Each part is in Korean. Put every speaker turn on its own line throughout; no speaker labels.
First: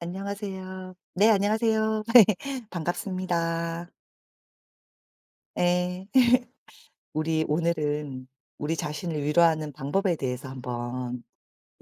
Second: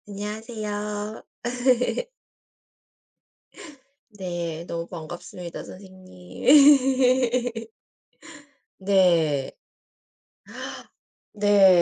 안녕하세요.
안녕하세요.
네, 안녕하세요. 반갑습니다.
네. 너무 반갑습니다
네,
선생님.
우리 오늘은 우리 자신을
네.
위로하는 방법에 대해서 한번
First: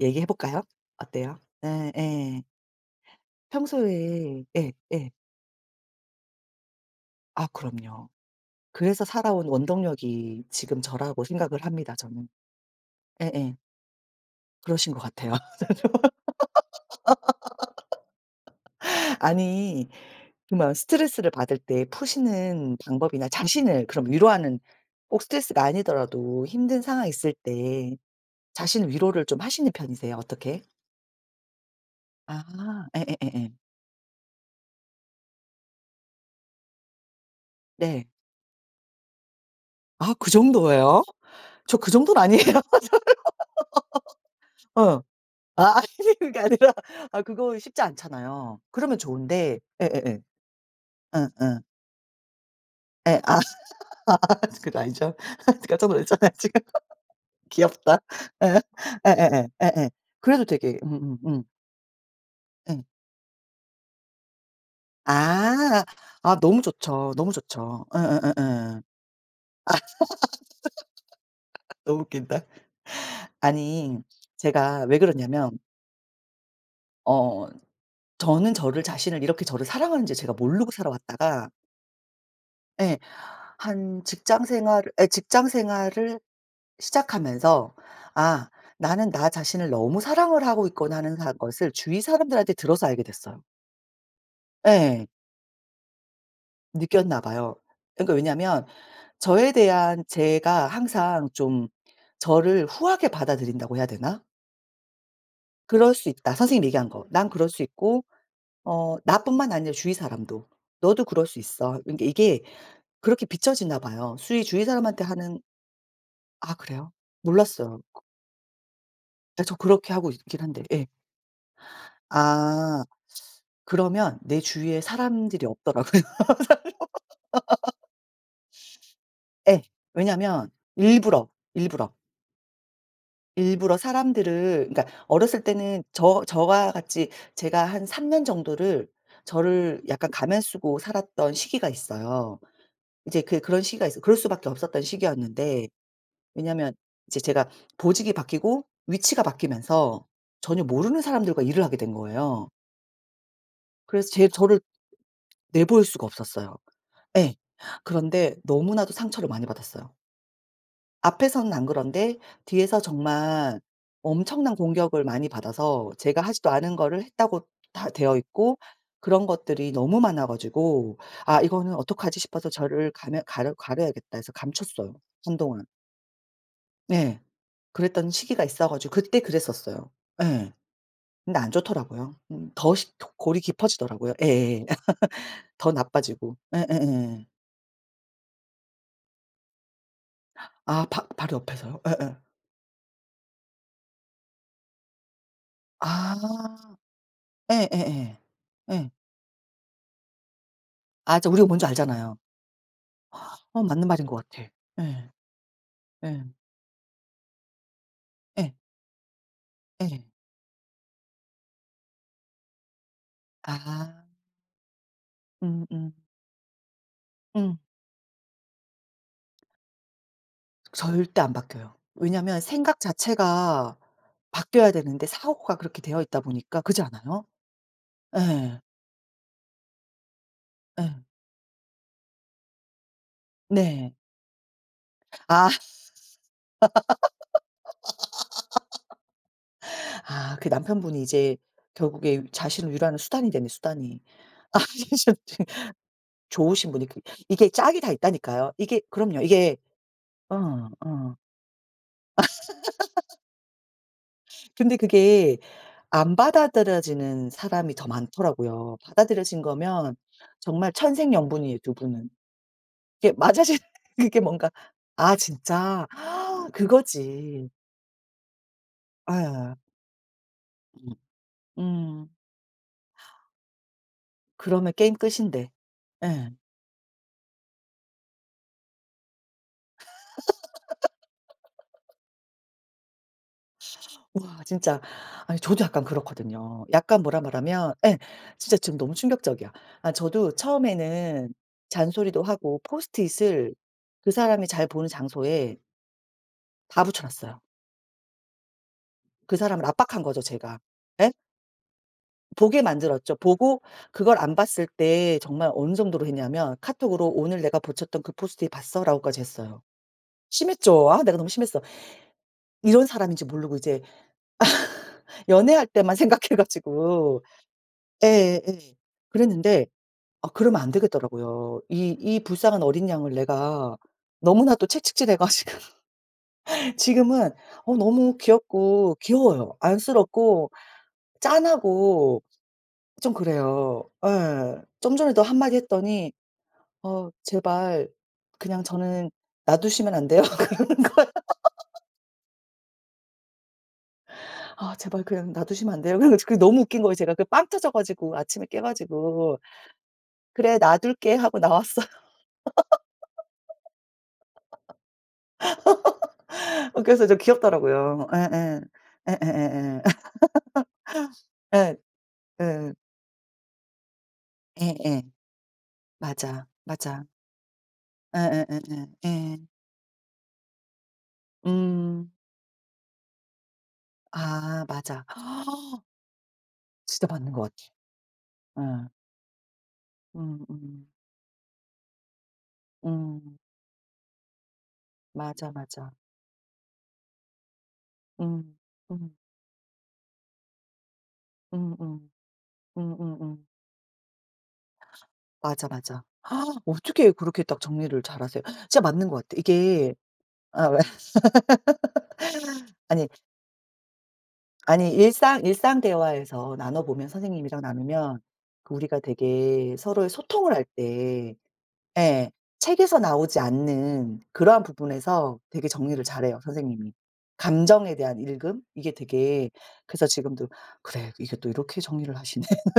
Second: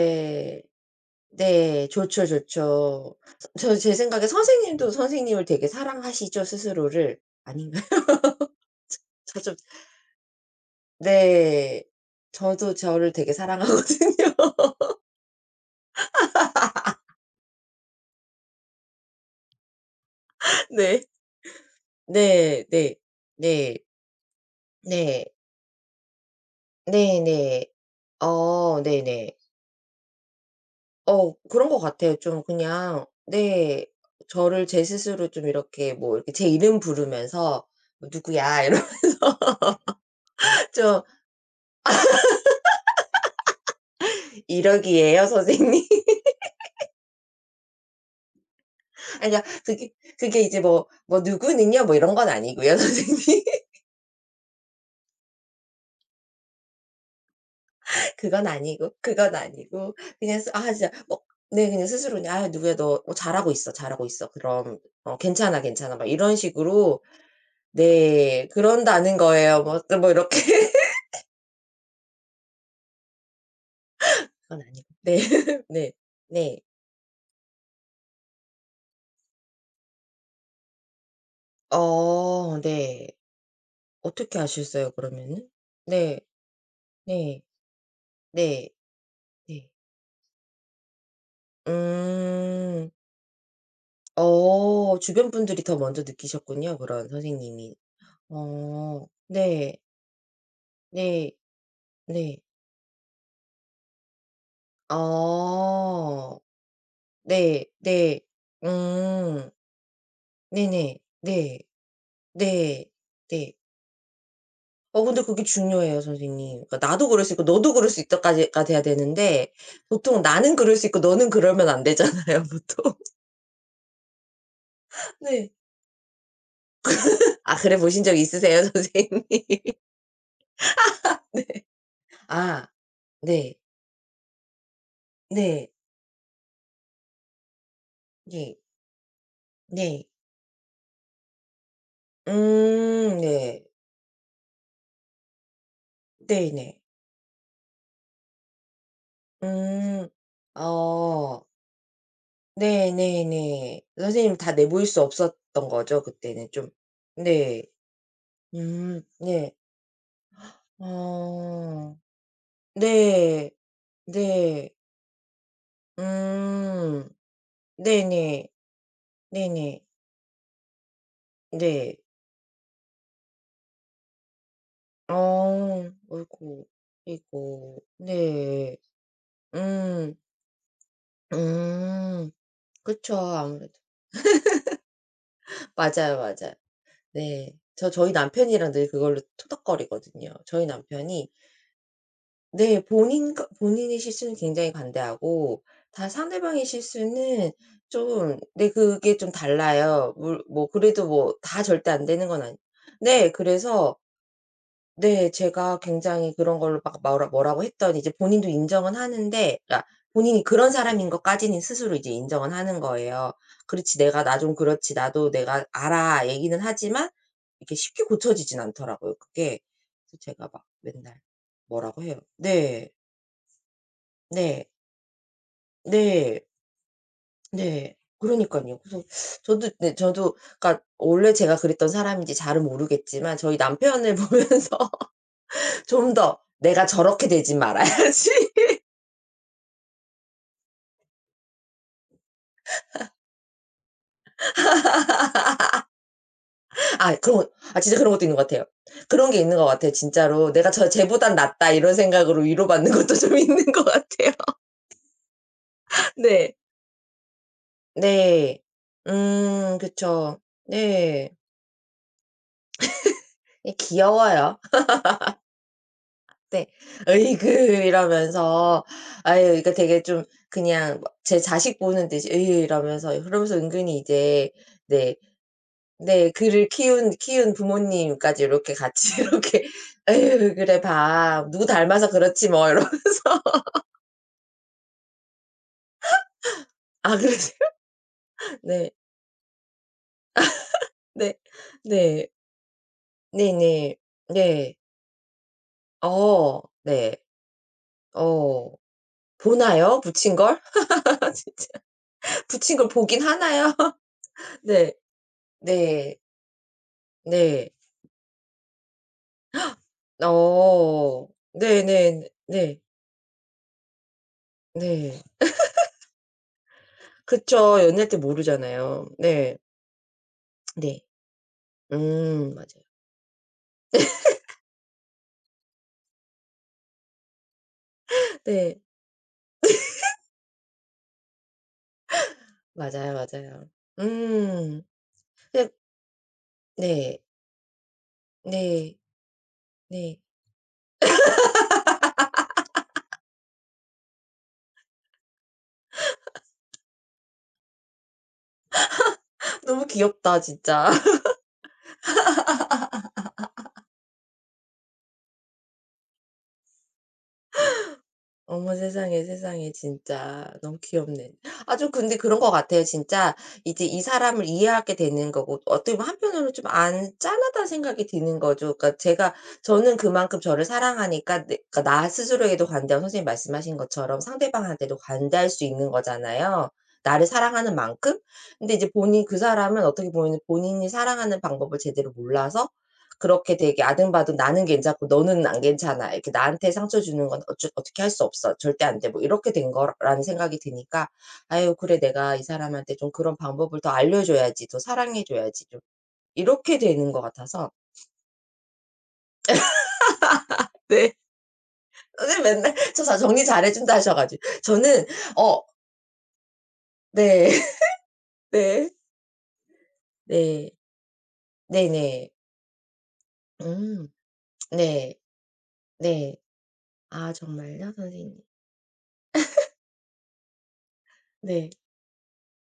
얘기해 볼까요? 어때요?
네. 좋죠,
예예.
좋죠. 저 제 생각에
평소에. 예,
선생님도
예.
선생님을 되게 사랑하시죠, 스스로를?
아,
아닌가요?
그럼요. 그래서
저
살아온
좀
원동력이 지금 저라고 생각을
네.
합니다, 저는.
저도 저를 되게
예예.
사랑하거든요.
그러신 것 같아요. 아니, 그러면
네.
스트레스를 받을 때
네.
푸시는
네.
방법이나
네.
자신을 그럼 위로하는, 꼭
네.
스트레스가 아니더라도 힘든 상황이 있을
네네.
때 자신 위로를
네네.
좀 하시는 편이세요? 어떻게?
그런 것 같아요.
아,
좀 그냥
예예예예.
네. 저를 제 스스로 좀 이렇게 뭐 이렇게 제 이름 부르면서
네.
뭐 "누구야." 이러
아, 그
좀
정도예요? 저 그 정도는 아니에요. 어.
"이러기예요
아
선생님."
아니 그게 아니라, 아 그거 쉽지 않잖아요. 그러면
아니 그러니까
좋은데.
그게
예예예.
그게 이제 뭐
응응.
"누구는요." 뭐 이런 건 아니고요
예. 아
선생님.
그건 아니죠. 깜짝 놀랐잖아요 지금. 귀엽다. 예.
그건
예예예. 예예.
아니고 그냥
그래도
스 아
되게
진짜 뭐 네 그냥 스스로 그냥 "아 누구야
예.
너 어 잘하고 있어, 잘하고 있어. 그럼 어 괜찮아,
아.
괜찮아." 막 이런
아 너무
식으로
좋죠. 너무 좋죠.
네
예예예예.
그런다는 거예요. 뭐 또 뭐 이렇게.
너무 웃긴다. 아니,
그건
제가
아니고.
왜
네.
그러냐면
네. 네.
어 저는 저를 자신을 이렇게 저를 사랑하는지 제가 모르고 살아왔다가 예,
네.
한
어떻게
직장 생활을,
아셨어요
예 직장
그러면은?
생활을
네. 네.
시작하면서 '아,
네.
나는 나 자신을
네.
너무 사랑을 하고 있구나.' 하는 사 것을 주위 사람들한테 들어서
음.
알게 됐어요. 예.
주변 분들이 더 먼저 느끼셨군요 그런
느꼈나 봐요.
선생님이.
그러니까 왜냐면
어.
저에
네.
대한 제가 항상
네.
좀
네.
저를 후하게 받아들인다고 해야 되나? '그럴 수 있다.'
어.
선생님이 얘기한 거. '난 그럴 수
네.
있고
네. 음.
나뿐만 아니라 주위 사람도.
네네.
너도 그럴 수
네.
있어.' 그러니까 이게
네.
그렇게
네.
비춰지나 봐요. 수위 주위 사람한테
근데
하는.
그게 중요해요
아,
선생님. 그러니까
그래요?
"나도 그럴 수 있고 너도
몰랐어요.
그럴 수 있다."까지 가 돼야
예,
되는데
저 그렇게 하고
보통
있긴
"나는
한데.
그럴
예.
수 있고 너는 그러면 안 되잖아요."
아.
보통.
그러면 내 주위에 사람들이
네.
없더라고요.
아 그래 보신 적 있으세요 선생님?
예. 왜냐면 일부러, 일부러,
아. 네.
일부러 사람들을 그러니까 어렸을
네.
때는 저와 같이 제가 한 3년
네.
정도를 저를
네.
약간 가면 쓰고 살았던 시기가 있어요. 이제 그런
네.
시기가 있어, 그럴 수밖에 없었던 시기였는데.
네
왜냐하면
네.
이제 제가 보직이 바뀌고 위치가 바뀌면서
음.
전혀 모르는 사람들과
어.
일을 하게 된 거예요.
네 네 네.
그래서 제
선생님 다
저를
내보일 수 없었던
내보일
거죠
수가
그때는
없었어요.
좀.
예.
네.
그런데 너무나도 상처를 많이
네.
받았어요. 앞에서는 안
어.
그런데 뒤에서
네.
정말 엄청난
네.
공격을 많이 받아서 제가 하지도 않은 거를
음.
했다고 다
네
되어
네.
있고, 그런 것들이
네네.
너무 많아 가지고 '아,
네. 네.
이거는
네.
어떡하지?' 싶어서 저를 가며 가려 가려야겠다 해서 감췄어요 한동안.
어. 아이고.
네.
아이고.
그랬던 시기가 있어
네.
가지고 그때 그랬었어요.
음.
예. 근데 안 좋더라고요.
음.
더
그쵸.
골이
아무래도.
깊어지더라고요. 예예. 더
맞아요,
나빠지고.
맞아요.
예예예.
네. 저 저희 남편이랑 늘 그걸로 토닥거리거든요. 저희
아, 바
남편이
바로 옆에서요? 예예.
네 본인 거 본인의 실수는 굉장히 관대하고 다 상대방의
아.
실수는
예예예.
좀 네
예.
그게 좀 달라요. 물 뭐 그래도
알죠.
뭐
우리가
다
뭔지
절대 안
알잖아요.
되는 건 아니 네.
어, 맞는
그래서
말인 것 같아. 예.
네. 제가
예.
굉장히 그런 걸로 막 뭐라 뭐라고 했더니 이제 본인도
예.
인정은 하는데 그러니까
예.
본인이 그런 사람인 것까지는 스스로 이제 인정은 하는 거예요. "그렇지.
아.
내가 나 좀 그렇지. 나도 내가
음음. 음.
알아." 얘기는 하지만
음.
이렇게 쉽게 고쳐지진 않더라고요 그게. 그래서 제가 막 맨날
절대 안 바뀌어요.
뭐라고 해요.
왜냐면 생각
네.
자체가
네.
바뀌어야 되는데 사고가 그렇게 되어 있다
네.
보니까 그지 않아요?
네.
예.
그러니깐요. 그래서 저도 네 저도
예.
그러니까 원래 제가 그랬던 사람인지 잘은 모르겠지만 저희
네.
남편을 보면서
아.
좀 더 '내가 저렇게 되지 말아야지.'
아, 그 남편분이 이제 결국에 자신을 위로하는 수단이 되네, 수단이. 아 진짜 좋으신 분이 그,
아 그런
이게
거
짝이
아
다
진짜 그런 것도 있는 것
있다니까요.
같아요.
이게 그럼요.
그런 게
이게
있는 것 같아요
어,
진짜로. '내가 저
어.
쟤보단 낫다.' 이런 생각으로 위로받는 것도 좀 있는 것 같아요.
근데 그게 안
네.
받아들여지는 사람이 더
네.
많더라고요. 받아들여진 거면
그쵸.
정말
네.
천생연분이에요, 두 분은. 이게 맞아지는
이
그게 뭔가
귀여워요.
'아 진짜
네. "으이그."
그거지.'
이러면서 아유
아.
그러니까 되게 좀 그냥 뭐 제 자식
음.
보는 듯이 으이 이러면서 그러면서 은근히 이제
그러면 게임
네
끝인데.
네.
예.
그를 키운 부모님까지 이렇게 같이 이렇게 "에휴 그래 봐. 누구 닮아서 그렇지 뭐." 이러면서.
와 진짜, 아니 저도 약간 그렇거든요. 약간
아
뭐라
그러세요?
말하면. 예. 진짜 지금
네.
너무 충격적이야. 아, 저도 처음에는
네.
잔소리도
네.
하고 포스트잇을
네네.
그
네.
사람이 잘
네.
보는 장소에 다 붙여
네.
놨어요.
어.
그 사람을
보나요?
압박한 거죠,
붙인
제가.
걸?
예?
진짜.
보게
붙인 걸
만들었죠.
보긴
보고
하나요?
그걸 안 봤을
네.
때 정말 어느 정도로
네.
했냐면 카톡으로 "오늘 내가
네.
붙였던 그 포스트잇 봤어?"라고까지 했어요. 심했죠. 아 내가
어.
너무 심했어.
네네. 네. 네.
이런 사람인지 모르고 이제
네.
연애할 때만 생각해 가지고,
그쵸. 연애할 때
예예.
모르잖아요. 네.
그랬는데 아, 그러면 안
네.
되겠더라고요. 이 불쌍한
맞아요.
어린 양을 내가 너무나도 채찍질해 가지고 지금은 어, 너무
네.
귀엽고 귀여워요. 안쓰럽고 짠하고 좀
맞아요, 맞아요.
그래요. 예.
음.
좀 전에도 한마디
근데
했더니 "어
네.
제발 그냥
네.
저는 놔두시면 안
네.
돼요?" 그러는 거예요. "아 제발 그냥 놔두시면 안 돼요?" 그래 가지고 그게 너무 웃긴 거예요 제가. 그 빵 터져 가지고 아침에 깨 가지고
너무 귀엽다
"그래
진짜.
놔둘게." 하고 나왔어요. 어 그래서 좀 귀엽더라고요. 예예.
어머 세상에, 세상에
예예예예. 예.
진짜 너무 귀엽네.
예.
아주 근데 그런
예, 예. 예,
것
예.
같아요. 진짜 이제 이 사람을 이해하게
예예.
되는 거고 어떻게 보면 한편으
맞아.
로 좀
맞아.
안 짠하다는 생각이 드는 거죠.
예예예예.
그러니까 제가
예.
저는 그만큼 저를 사랑하니까 내 그러니까 나
음.
스스로에게도 관대하고 선생님 말씀하신 것처럼
아
상대방한테도
맞아.
관대할 수 있는 거잖아요,
진짜
나를
맞는 것 같아.
사랑하는 만큼.
예.
근데 이제 본인 그 사람은 어떻게 보면
음 음.
본인이 사랑하는 방법을 제대로 몰라서
음.
그렇게 되게 아등바등 "나는 괜찮고 너는
맞아,
안
맞아.
괜찮아. 이렇게 나한테 상처 주는 건 어쩌 어떻게 할 수 없어.
음.
절대 안 돼."
음.
뭐 이렇게 된 거라는 생각이 드니까 '아유 그래
음음.
내가 이 사람한테 좀 그런
음음음.
방법을 더 알려 줘야지. 더 사랑해 줘야지
맞아,
좀.'
맞아.
이렇게
어떻게
되는 것
그렇게 딱
같아서
정리를 잘하세요? 진짜 맞는 것 같아. 이게 아, 왜
네. 선생님 맨날 저
아니
자 정리 잘해 준다 하셔 가지고
아니,
저는 어
일상 대화에서 나눠 보면
네.
선생님이랑 나누면 그
네.
우리가 되게 서로의 소통을 할
네.
때 예,
네네.
책에서 나오지
음.
않는 그러한
네.
부분에서 되게 정리를
네.
잘해요, 선생님이.
아 정말요?
감정에 대한
선생님.
읽음? 이게 되게, 그래서 지금도 '그래 이게 또
네.
이렇게 정리를 하시네.'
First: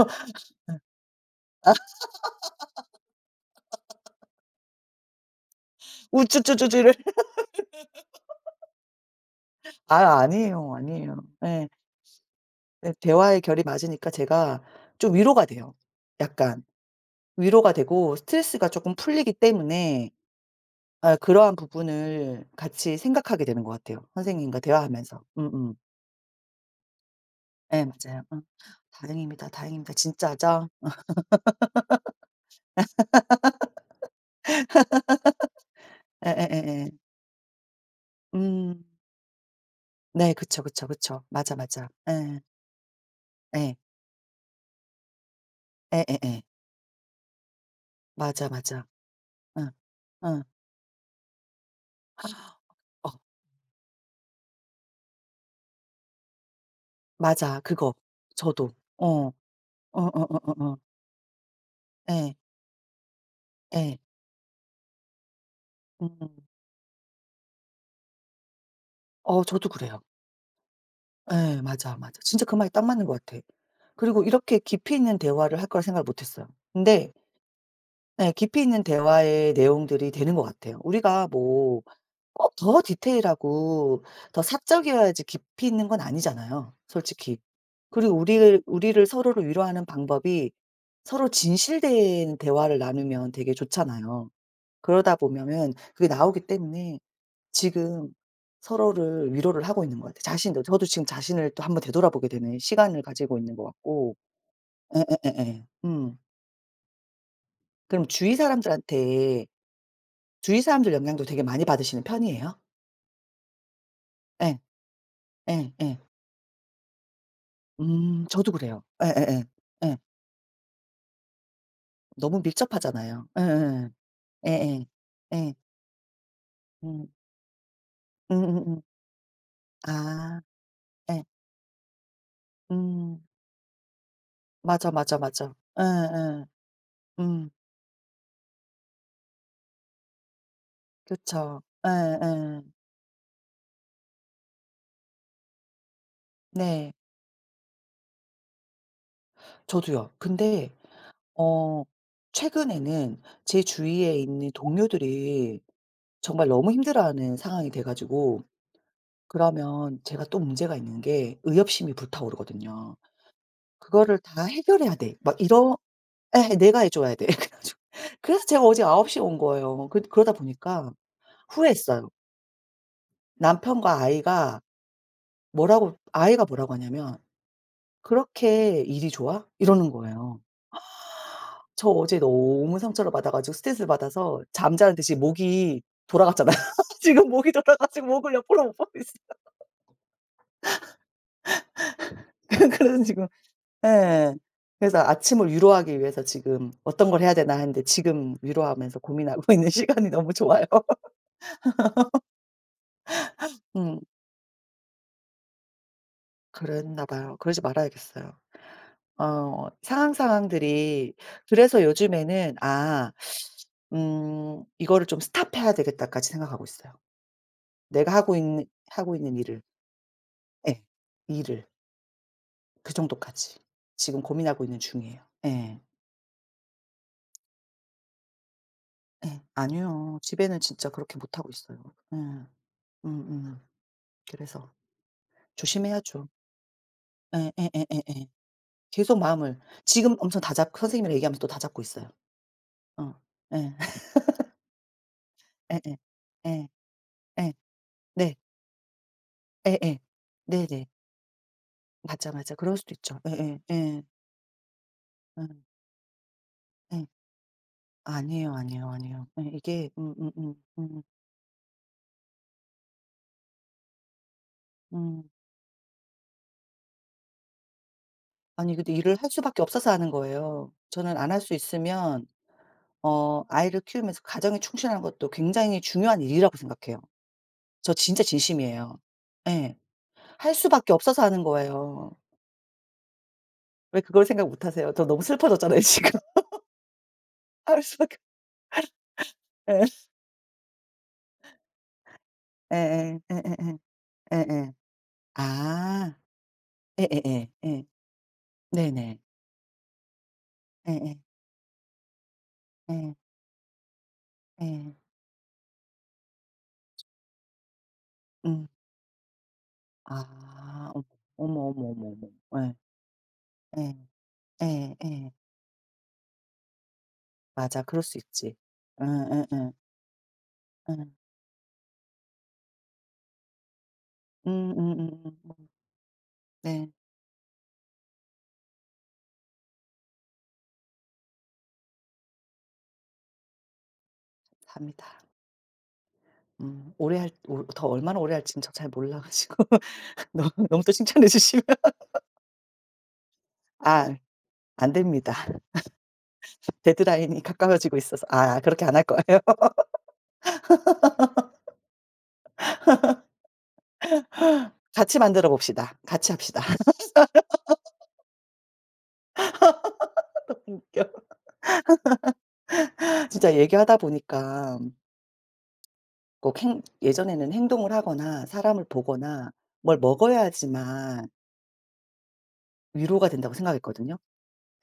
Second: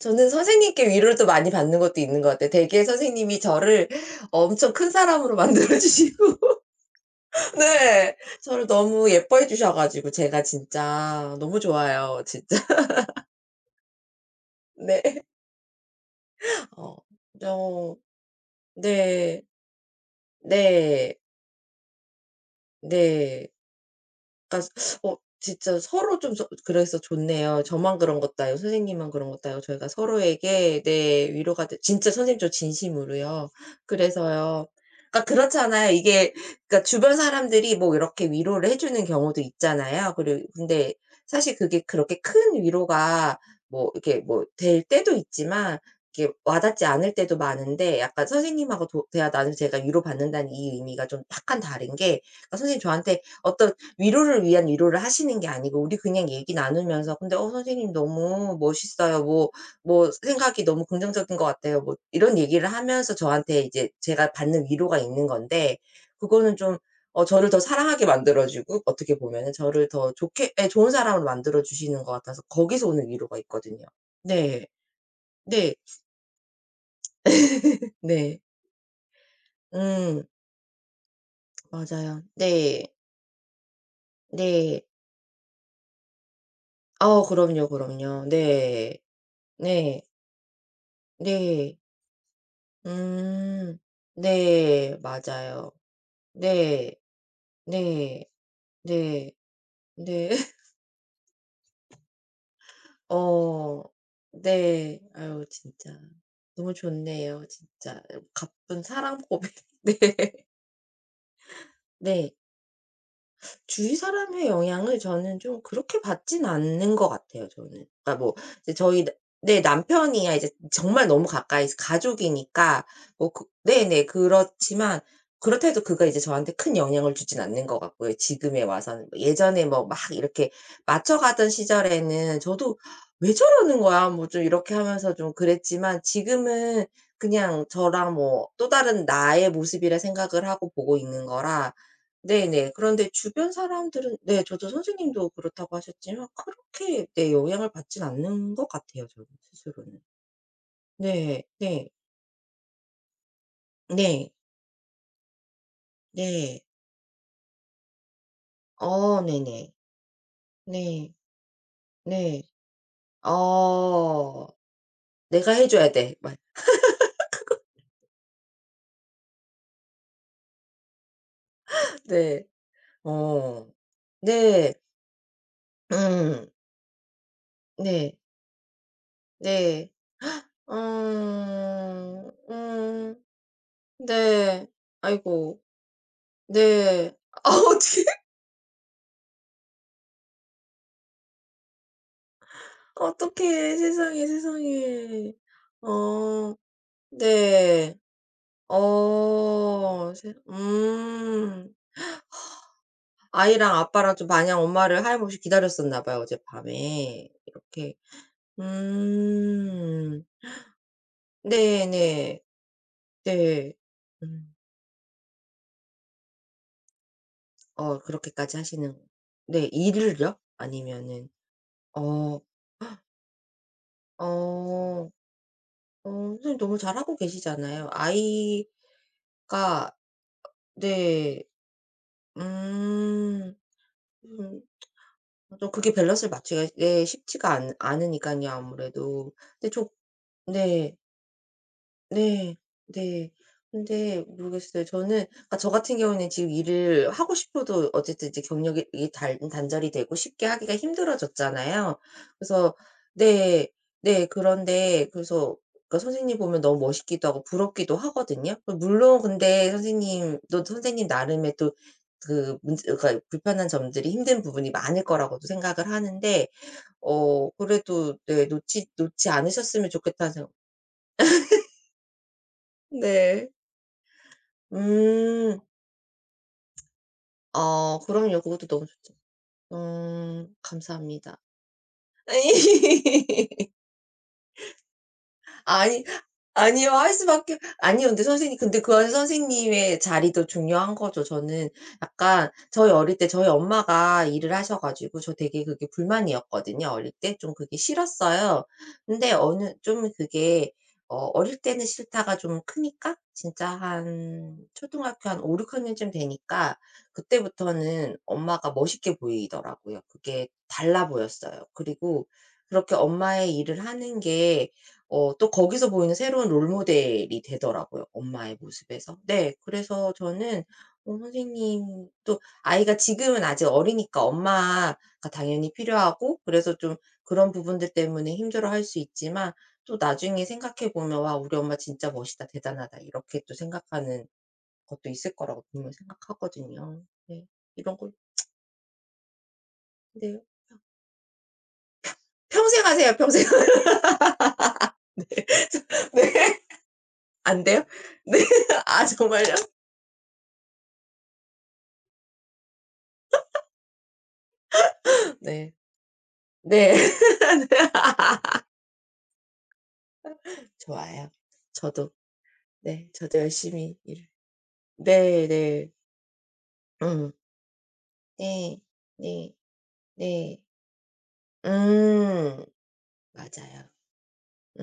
저는 선생님께 위로를 또 많이 받는 것도 있는 것 같아요. 되게 선생님이 저를 엄청 큰 사람으로 만들어 주시고
우쭈쭈쭈쭈를.
네. 저를 너무 예뻐해 주셔
아
가지고 제가
아니에요, 아니에요.
진짜 너무
예.
좋아요, 진짜.
예 대화의 결이 맞으니까 제가 좀
네.
위로가 돼요. 약간
어.
위로가
어.
되고 스트레스가 쪼끔 풀리기
네.
때문에
네.
아 그러한 부분을 같이 생각하게
네.
되는 것 같아요, 선생님과
그러니까
대화하면서. 음음.
진짜 서로 좀 저 그래서 좋네요.
예
저만 그런
맞아요.
것도
어
아니고 선생님만 그런 것도
다행입니다,
아니고 저희가
다행입니다. 진짜죠?
서로에게 네 위로가 돼 진짜 선생님 저 진심으로요. 그래서요 그러니까 그렇잖아요. 이게 그러니까
예예예예.
주변 사람들이 뭐 이렇게 위로를 해
음.
주는 경우도 있잖아요.
네.
그리고
그쵸, 그쵸,
근데
그쵸. 맞아,
사실 그게
맞아.
그렇게
예.
큰 위로가
예.
뭐 이렇게 뭐 될 때도 있지만 이게
예예예.
와닿지 않을 때도 많은데 약간
맞아, 맞아.
선생님하고 도 대화 나누면서
응.
제가
응.
위로받는다는 이 의미가 좀 약간 다른 게 그러니까 선생님이
어
저한테 어떤 위로를 위한 위로를 하시는 게 아니고 우리 그냥 얘기 나누면서 근데 "어
맞아.
선생님
그거.
너무
저도.
멋있어요."
어.
뭐 뭐 "생각이
어어어어어.
너무 긍정적인 것 같아요." 뭐
예.
이런 얘기를 하면서 저한테 이제
예.
제가 받는 위로가 있는 건데
음.
그거는 좀 저를 더 사랑하게 만들어 주고 어떻게
어
보면은
저도
저를
그래요.
더 좋게 예 좋은 사람으로
예.
만들어
맞아,
주시는 것
맞아.
같아서
진짜 그 말이 딱
거기서
맞는
오는
것
위로가
같아.
있거든요.
그리고 이렇게
네.
깊이 있는 대화를 할
네.
거라 생각을 못 했어요. 근데 예
네.
깊이 있는 대화의 내용들이
음.
되는 것 같아요. 우리가 뭐
맞아요.
꼭 더
네.
디테일하고 더
네.
사적이어야지 깊이 있는 건 아니잖아요,
어
솔직히.
그럼요,
그리고
그럼요. 네.
우리를 서로를 위로하는
네.
방법이 서로
네.
진실된 대화를 나누면 되게
음.
좋잖아요.
네.
그러다
맞아요.
보면은 그게 나오기
네.
때문에 지금
네. 네.
서로를 위로를 하고 있는 것 같아요.
네.
자신도 저도 지금 자신을 또 한번 되돌아보게 되는 시간을 가지고 있는 것
어.
같고.
네. 아유
예예예예.
진짜
음.
너무 좋네요 진짜.
그럼
가쁜 사랑 고백. 네.
주위 사람들 영향도 되게 많이 받으시는
네.
편이에요?
주위 사람의
예.
영향을 저는 좀
예 예.
그렇게 받진 않는 것 같아요 저는. 그러니까 뭐
저도
이제
그래요.
저희 나
예예예. 예.
네
예. 예.
남편이야 이제 정말 너무 가까이
너무
가족이니까
밀접하잖아요.
뭐 그
예예예.
네네
예예. 예.
그렇지만
예, 예.
그렇다 해도 그가 이제 저한테 큰
음.
영향을 주진 않는 것 같고요 지금에
음음음.
와서는. 뭐 예전에 뭐 막
아.
이렇게
예.
맞춰가던 시절에는 저도
음.
'왜 저러는 거야?' 뭐 좀 이렇게
맞아,
하면서
맞아,
좀
맞아.
그랬지만
예예.
지금은
음.
그냥 저랑 뭐 또 다른 나의 모습이라 생각을 하고 보고 있는
그쵸.
거라
예예.
네네. 그런데 주변 사람들은 네 저도 선생님도 그렇다고 하셨지만
네.
그렇게 네 영향을 받진 않는 것 같아요 저는 스스로는.
저도요. 근데
네.
어
네.
최근에는 제 주위에
네.
있는 동료들이 정말
네.
너무 힘들어하는 상황이 돼 가지고
네네.
그러면 제가 또 문제가 있는
네.
게 의협심이
네.
불타오르거든요. '그거를 다
어.
해결해야 돼.' 막
내가 해
이런,
줘야 돼. 막
에, 내가 해 줘야 돼. 그래 가지고, 그래서 제가 어제 9시에 온 거예요. 그러다 보니까 후회했어요.
네. 어.
남편과 아이가,
네.
뭐라고 아이가
음.
뭐라고 하냐면
네.
"그렇게 일이 좋아?" 이러는
네.
거예요. 저 어제
음.
너무 상처를
음.
받아 가지고 스트레스를 받아서
네.
잠자는 듯이
아이고.
목이 돌아갔잖아요.
네.
지금
아
목이 돌아
어떻게
가지고 목을 옆으로 못 보고 있어요. 그래서 지금
어떡해. 세상에,
예. 그래서
세상에.
아침을 위로하기 위해서
어
지금 '어떤 걸 해야 되나.' 했는데
네.
지금 위로하면서 고민하고 있는 시간이
어
너무
세
좋아요.
아이랑
음.
아빠랑 좀 마냥 엄마를 하염없이 기다렸었나 봐요,
그랬나
어젯밤에.
봐요. 그러지
이렇게.
말아야겠어요. 어 상황,
음.
상황들이, 그래서
네네.
요즘에는 아
네. 네. 음.
'이거를 좀 스탑해야 되겠다.'까지 생각하고 있어요. 내가
그렇게까지 하시는
하고 있는 일을.
네. 일을요?
예.
아니면은
일을
어.
그 정도까지 지금 고민하고 있는
어.
중이에요. 예.
어 선생님 너무 잘하고 계시잖아요. 아이가
예. 아니요. 집에는 진짜 그렇게
네.
못하고 있어요. 예.
음.
음음.
음.
그래서
또 그게
조심해야죠.
밸런스를 맞추기가 예 쉽지가
예 예
않
예 예 예.
않으니깐요
계속
아무래도.
마음을
근데 좀
지금 엄청 다잡고,
네.
선생님이랑 얘기하면서 또 다잡고 있어요.
네.
어.
네.
예.
근데 모르겠어요. 저는 그러니까 저
예예.
같은 경우에는
예.
지금
예.
일을 하고
네, 예. 예.
싶어도 어쨌든
네.
이제 경력이 이 단 단절이
예예.
되고 쉽게 하기가
네네.
힘들어졌잖아요.
맞아, 맞아.
그래서
그럴 수도 있죠. 예예.
네.
예. 예.
네. 그런데 그래서
음.
그러니까 선생님 보면 너무
예.
멋있기도 하고 부럽기도
아니에요,
하거든요. 그
아니에요,
물론
아니에요. 예
근데
이게
선생님도 선생님 나름의 또 그 문제 그러니까 불편한 점들이 힘든 부분이 많을
음, 음.
거라고도 생각을 하는데 그래도 네
아니
놓치
근데 일을
놓지
할 수밖에
않으셨으면
없어서 하는
좋겠다는 생각
거예요. 저는 안 할 수 있으면 어
네.
아이를 키우면서 가정에 충실하는 것도
음.
굉장히 중요한 일이라고 생각해요. 저
아
진짜
그럼요. 그것도 너무
진심이에요.
좋죠.
예. 할 수밖에 없어서
감사합니다.
하는 거예요. 왜 그걸 생각 못 하세요? 저 너무 슬퍼졌잖아요,
아니
지금.
아니요. 할 수밖에
할
아니요.
수밖에.
근데 선생님 근데 그건
예.
선생님의 자리도 중요한 거죠. 저는 약간 저희 어릴
예예.
때 저희
예예예.
엄마가 일을
예예.
하셔 가지고 저 되게 그게
아.
불만이었거든요 어릴 때.
예예예.
좀
예. 예,
그게
예.
싫었어요.
네네.
근데 어느 좀 그게
예예.
어릴 때는 싫다가 좀
예.
크니까 진짜 한
예. 예.
초등학교 한 5-6 학년쯤 되니까 그때부터는
음.
엄마가 멋있게 보이더라고요. 그게
아. 어
달라
어머,
보였어요.
어머, 어머,
그리고
어머. 예.
그렇게 엄마의 일을
예.
하는 게
예. 예.
또 거기서 보이는 새로운 롤 모델이
맞아. 그럴
되더라고요,
수 있지.
엄마의
응
모습에서.
응
네.
응
그래서 저는
응
선생님 또 아이가 지금은 아직 어리니까
음
엄마가
음음음.
당연히 필요하고 그래서
네.
좀 그런 부분들 때문에 힘들어할 수 있지만 또 나중에 생각해 보면 '와 우리 엄마 진짜 멋있다. 대단하다.' 이렇게 또 생각하는 것도
합니다.
있을 거라고 분명
음.
생각하거든요.
오래 할,
네.
오- 더
이런 걸
얼마나 오래 할지는 저 잘 몰라 가지고
네.
너무 너무 또 칭찬해 주시면
평생 하세요, 평생.
아, 안됩니다.
네.
데드라인이
안 돼요?
가까워지고 있어서.
네.
아 그렇게 안 할
아
거예요.
정말요?
같이 만들어
네.
봅시다. 같이 합시다.
네. 좋아요. 저도 네 저도
진짜 얘기하다
열심히 일을
보니까
네 네.
꼭 행
음.
예전에는 행동을 하거나
네.
사람을 보거나
네.
뭘
네.
먹어야지만
음.
위로가 된다고
맞아요.
생각했거든요,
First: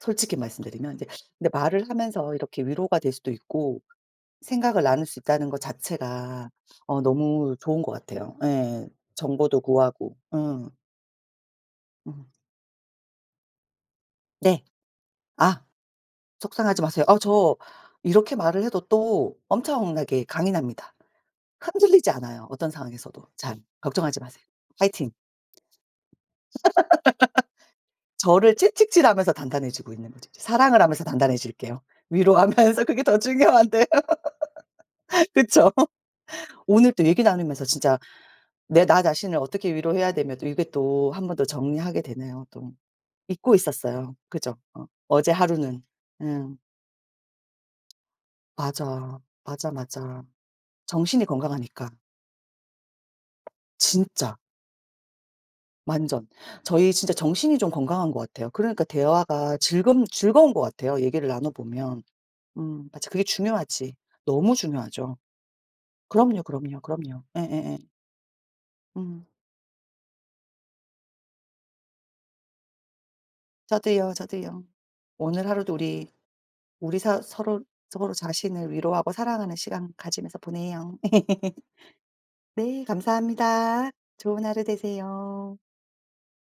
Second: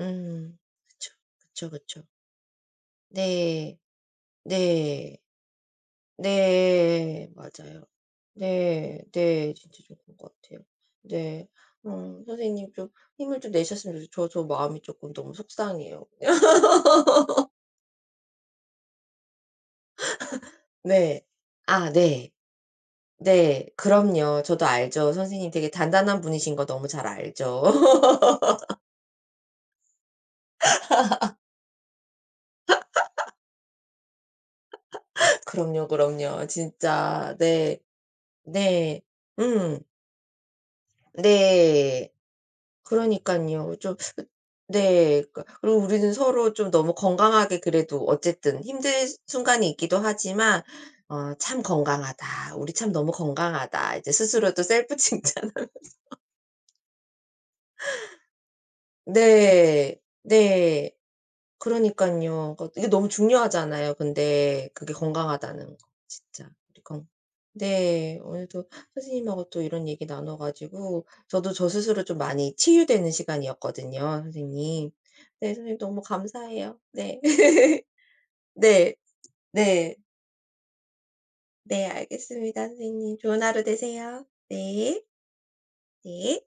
솔직히 말씀드리면. 이제
그쵸.
근데
그쵸,
말을
그쵸.
하면서 이렇게 위로가 될 수도
네.
있고 생각을 나눌
네.
수 있다는 것 자체가 어
네.
너무 좋은
맞아요.
것 같아요. 예.
네. 네.
정보도
진짜 좀
구하고.
그런 것 같아요.
음.
네. 어
음.
선생님 좀 힘을 좀 내셨으면 좋 저 저
네.
마음이 조금 너무
아
속상해요.
속상하지 마세요. 어 저 이렇게 말을 해도 또 엄청나게 강인합니다.
네. 아
흔들리지
네.
않아요, 어떤 상황에서도 잘.
네.
걱정하지
그럼요.
마세요.
저도
화이팅.
알죠. 선생님 되게 단단한 분이신 거 너무 잘 알죠.
저를 채찍질하면서 단단해지고 있는 거죠. 사랑을 하면서 단단해질게요. 위로하면서 그게 더 중요한데. 그쵸?
그럼요, 그럼요.
오늘 또 얘기
진짜.
나누면서
네.
진짜 내 나
네.
자신을 어떻게
음.
위로해야 되며 또 이게 또 한 번 더 정리하게
네.
되네요 또. 잊고
그러니깐요. 좀
있었어요. 그죠? 어
네.
어제
그 그리고
하루는.
우리는 서로
음.
좀 너무 건강하게 그래도 어쨌든 힘든
맞아.
순간이
맞아,
있기도
맞아.
하지만
정신이
'참
건강하니까.
건강하다. 우리 참 너무 건강하다.' 이제
진짜.
스스로 또 셀프 칭찬
완전. 저희 진짜 정신이 좀 건강한 것 같아요. 그러니까 대화가
네.
즐금 즐거운 것
네.
같아요 얘기를 나눠 보면.
그러니깐요. 그 이게 너무
맞아. 그게
중요하잖아요
중요하지. 너무
근데 그게
중요하죠.
건강하다는 거
그럼요,
진짜.
그럼요,
우리 건
그럼요. 예예예.
네. 오늘도
음.
선생님하고 또 이런 얘기 나눠 가지고 저도 저 스스로 좀 많이 치유되는 시간이었거든요
저도요, 저도요.
선생님.
오늘
네
하루도
선생님 너무
우리
감사해요.
우리
네.
사 서로, 서로 자신을
네.
위로하고 사랑하는 시간
네.
가지면서 보내요.
네 알겠습니다
네
선생님. 좋은 하루
감사합니다.
되세요.
좋은 하루
네.
되세요.
네.